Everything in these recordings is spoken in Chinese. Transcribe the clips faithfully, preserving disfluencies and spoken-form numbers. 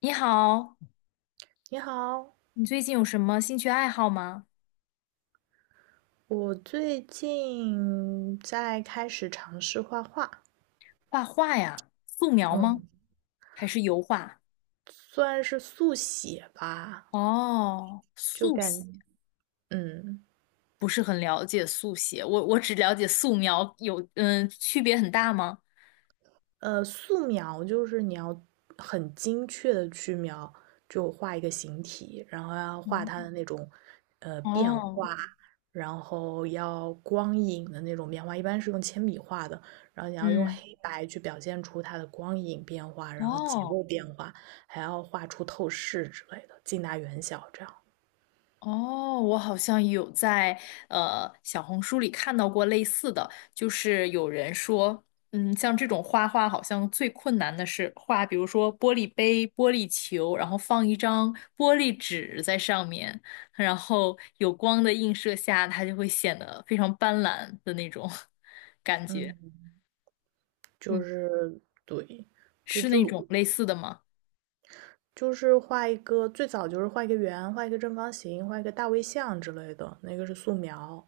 你好，你好，你最近有什么兴趣爱好吗？我最近在开始尝试画画。画画呀，素描吗？嗯，还是油画？算是速写吧。哦，就速写，感，嗯，不是很了解速写，我我只了解素描，有嗯，区别很大吗？呃，素描就是你要很精确的去描，就画一个形体，然后要画它嗯的那种呃变哦，化，然后要光影的那种变化，一般是用铅笔画的，然后你要用嗯，黑白去表现出它的光影变化，然后结哦。构变化，还要画出透视之类的，近大远小这样。哦，我好像有在呃小红书里看到过类似的，就是有人说，嗯，像这种画画好像最困难的是画，比如说玻璃杯、玻璃球，然后放一张玻璃纸在上面，然后有光的映射下，它就会显得非常斑斓的那种 感觉。嗯，就嗯，是对。就是那就种类似的吗？就是画一个，最早就是画一个圆，画一个正方形，画一个大卫像之类的，那个是素描。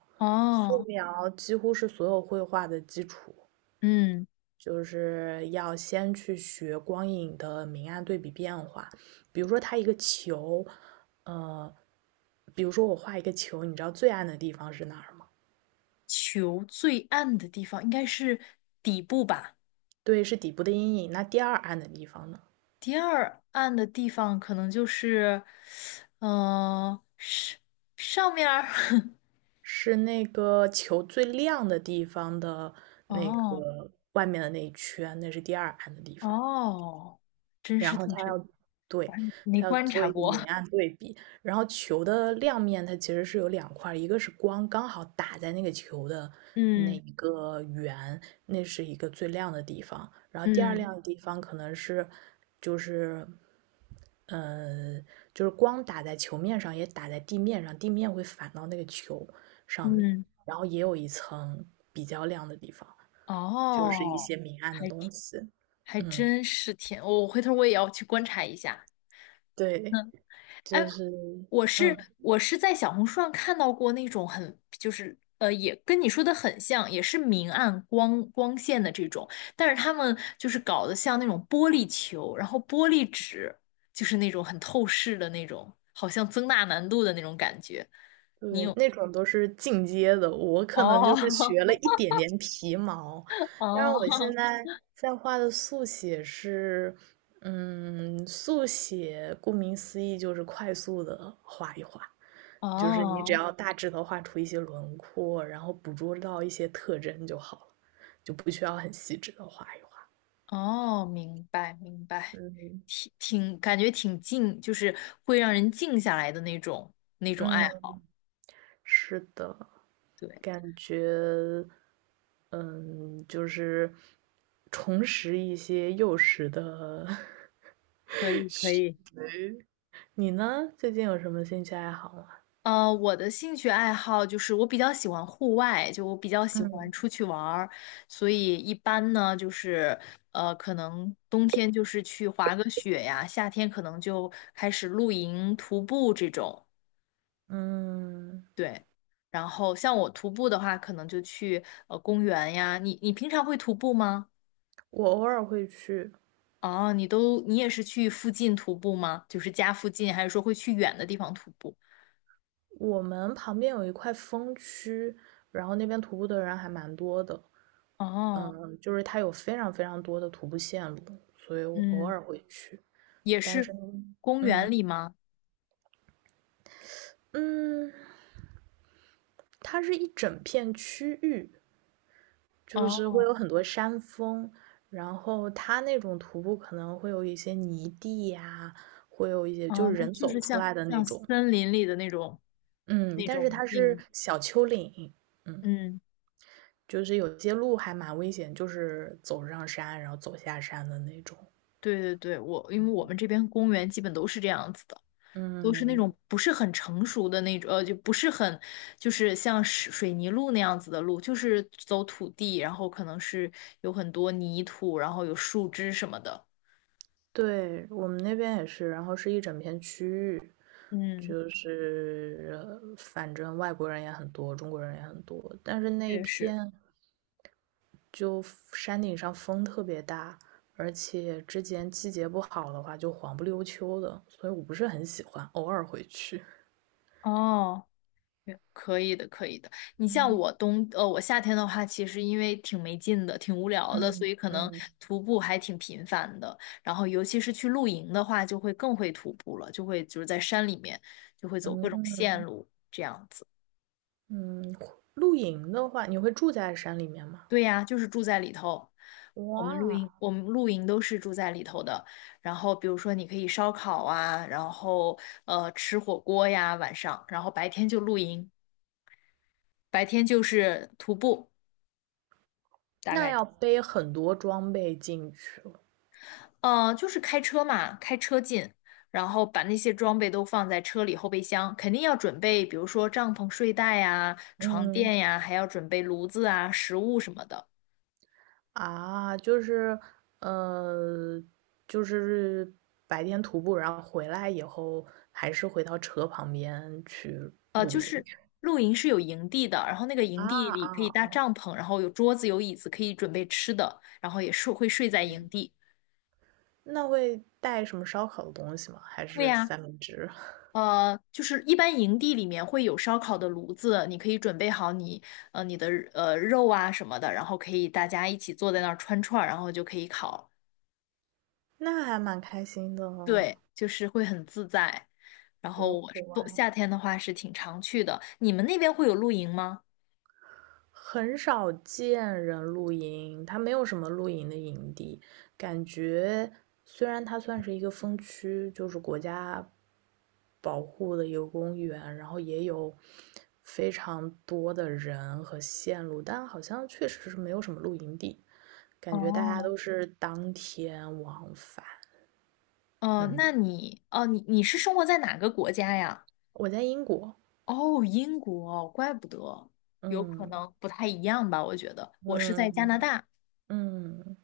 素哦，描几乎是所有绘画的基础，嗯，就是要先去学光影的明暗对比变化。比如说，它一个球，呃，比如说我画一个球，你知道最暗的地方是哪儿吗？球最暗的地方应该是底部吧。对，是底部的阴影。那第二暗的地方呢？第二暗的地方可能就是，呃，上上面儿，是那个球最亮的地方的那哦个外面的那一圈，那是第二暗的地方。哦，真然是后挺它深，要我对还没它要观做察一个过。明 暗对比，然后球的亮面它其实是有两块，一个是光刚好打在那个球的那嗯一个圆，那是一个最亮的地方，然后第二嗯亮的地方可能是就是呃就是光打在球面上，也打在地面上，地面会反到那个球上面，嗯，然后也有一层比较亮的地方，就是一哦，些明暗的还东西。还嗯，真是挺，我回头我也要去观察一下。对。哎，就是，我是嗯，我是在小红书上看到过那种很就是呃，也跟你说的很像，也是明暗光光线的这种，但是他们就是搞得像那种玻璃球，然后玻璃纸，就是那种很透视的那种，好像增大难度的那种感觉。对，那种都是进阶的，我可能哦 就是学 了一点点皮毛，但是我现哦在在画的速写是，嗯，速写顾名思义就是快速的画一画，就是你只哦要大致的画出一些轮廓，然后捕捉到一些特征就好了，就不需要很细致的画一画。哦，明白明白，嗯挺挺感觉挺静，就是会让人静下来的那种那种爱嗯，好。是的，对，感觉。嗯，就是重拾一些幼时的 可以可以。你呢？最近有什么兴趣爱好吗？呃，我的兴趣爱好就是我比较喜欢户外，就我比较喜欢嗯出去玩儿，所以一般呢就是呃，可能冬天就是去滑个雪呀，夏天可能就开始露营、徒步这种，嗯，对。然后像我徒步的话，可能就去呃公园呀。你你平常会徒步吗？我偶尔会去。哦，你都你也是去附近徒步吗？就是家附近，还是说会去远的地方徒步？我们旁边有一块风区，然后那边徒步的人还蛮多的。哦，嗯，就是它有非常非常多的徒步线路，所以我偶嗯，尔会去。也但是是呢，公嗯园里吗？嗯，它是一整片区域，就是哦。会有很多山峰，然后它那种徒步可能会有一些泥地呀、会有一些就哦，是那人就走是出像来的那像种。森林里的那种嗯，那但是种它是地，小丘陵。嗯，嗯，就是有些路还蛮危险，就是走上山然后走下山的那种。对对对，我因为我们这边公园基本都是这样子的，都是那种嗯，不是很成熟的那种，呃，就不是很就是像水水泥路那样子的路，就是走土地，然后可能是有很多泥土，然后有树枝什么的。对，我们那边也是，然后是一整片区域，嗯，就是呃反正外国人也很多，中国人也很多，但是那一确实。片。就山顶上风特别大，而且之前季节不好的话就黄不溜秋的，所以我不是很喜欢，偶尔回去。哦，可以的，可以的。你像嗯我冬，呃，我夏天的话，其实因为挺没劲的，挺无聊的，所嗯以可能嗯徒步还挺频繁的。然后，尤其是去露营的话，就会更会徒步了，就会就是在山里面，就会走各种线嗯路这样子。嗯，露营的话，你会住在山里面吗？对呀，就是住在里头。我们露营，哇，我们露营都是住在里头的。然后，比如说你可以烧烤啊，然后呃吃火锅呀，晚上，然后白天就露营，白天就是徒步，大那概。要背很多装备进去了。嗯呃，就是开车嘛，开车进，然后把那些装备都放在车里后备箱，肯定要准备，比如说帐篷、睡袋呀、床嗯垫呀，还要准备炉子啊、食物什么的。啊，就是呃，就是白天徒步，然后回来以后还是回到车旁边去呃，露就是营。露营是有营地的，然后那个啊营地啊里可以搭啊！帐篷，然后有桌子、有椅子，可以准备吃的，然后也是会睡在营嗯地。那会带什么烧烤的东西吗？还会是呀、三明治？呃，就是一般营地里面会有烧烤的炉子，你可以准备好你呃你的呃肉啊什么的，然后可以大家一起坐在那儿串串儿，然后就可以烤。那还蛮开心的哦。对，就是会很自在。然对，后我是户外冬夏天的话是挺常去的。你们那边会有露营吗？很少见人露营，它没有什么露营的营地，感觉虽然它算是一个风区，就是国家保护的一个公园，然后也有非常多的人和线路，但好像确实是没有什么露营地，感觉大家哦，都是当天往返。呃，嗯。那你哦，你你是生活在哪个国家呀？我在英国。哦，英国，怪不得，有可嗯能不太一样吧，我觉得。我是在加拿嗯大。嗯，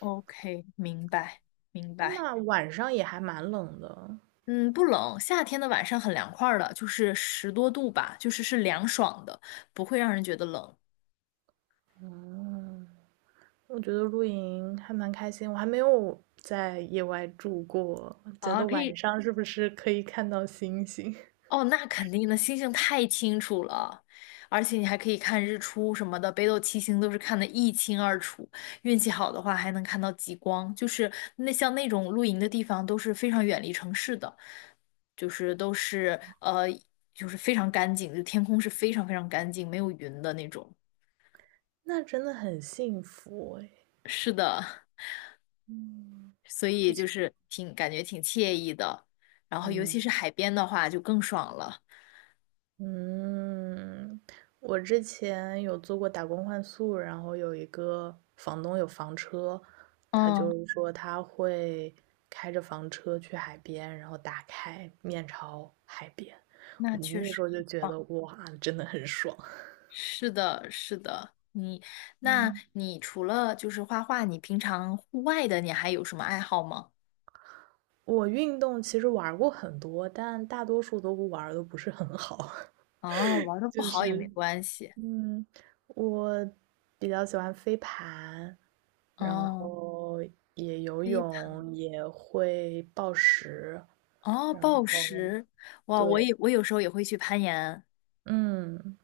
O K，明白，明白。那晚上也还蛮冷的。嗯，不冷，夏天的晚上很凉快儿的，就是十多度吧，就是是凉爽的，不会让人觉得冷嗯，我觉得露营还蛮开心，我还没有在野外住过，觉啊。得可晚以，上是不是可以看到星星？哦，那肯定的，星星太清楚了，而且你还可以看日出什么的，北斗七星都是看得一清二楚，运气好的话还能看到极光。就是那像那种露营的地方都是非常远离城市的，就是都是呃，就是非常干净，就天空是非常非常干净，没有云的那种。那真的很幸福哎。是的。嗯，所以不就错。是挺感觉挺惬意的。然后尤其是嗯。海边的话，就更爽了。嗯，我之前有做过打工换宿，然后有一个房东有房车，他就嗯，是说他会开着房车去海边，然后打开面朝海边。那嗯确那实时候就很觉棒。得哇，真的很爽。是的，是的。你，那嗯，你除了就是画画，你平常户外的你还有什么爱好吗？我运动其实玩儿过很多，但大多数都不玩儿的不是很好。哦，玩的 不就好也没是，关系。嗯，我比较喜欢飞盘，然嗯，后也游飞盘，泳，也会暴食，哦，然暴后食，哇，我对。也我有时候也会去攀岩。嗯，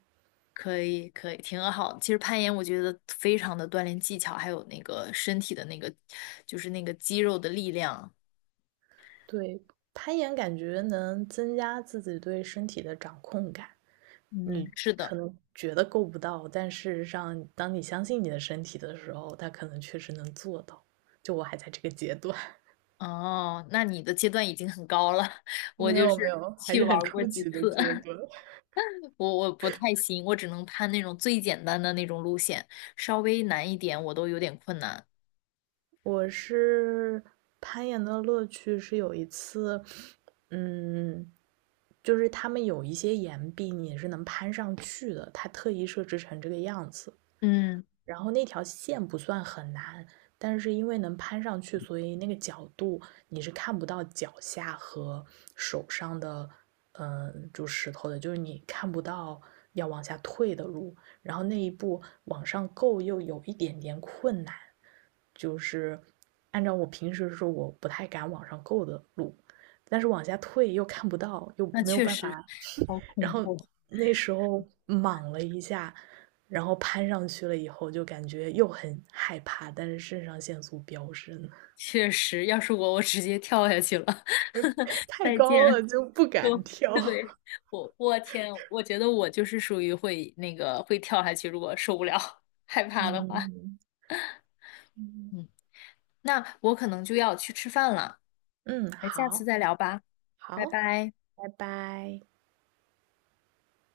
可以，可以，挺好。其实攀岩，我觉得非常的锻炼技巧，还有那个身体的那个，就是那个肌肉的力量。对，攀岩感觉能增加自己对身体的掌控感。嗯，你是可的。能觉得够不到，但事实上，当你相信你的身体的时候，它可能确实能做到。就我还在这个阶段，哦，那你的阶段已经很高了，我没就有没是有，还去是玩很儿过初几级的次，阶 段。我我不太行，我只能攀那种最简单的那种路线，稍微难一点我都有点困难。我是攀岩的乐趣是有一次，嗯，就是他们有一些岩壁你也是能攀上去的，他特意设置成这个样子。嗯，然后那条线不算很难，但是因为能攀上去，所以那个角度你是看不到脚下和手上的。嗯，就石头的，就是你看不到要往下退的路。然后那一步往上够又有一点点困难，就是按照我平时说我不太敢往上够的路，但是往下退又看不到，又那没有确办实法，好然恐后怖，那时候莽了一下，然后攀上去了以后，就感觉又很害怕，但是肾上腺素飙升。确实，要是我，我直接跳下去了。太再高了见。就不就 敢 跳。对 我，我天，我觉得我就是属于会那个会跳下去，如果受不了、害怕的话。嗯嗯嗯，那我可能就要去吃饭了，嗯，那下次好再聊吧，拜好，拜。拜拜。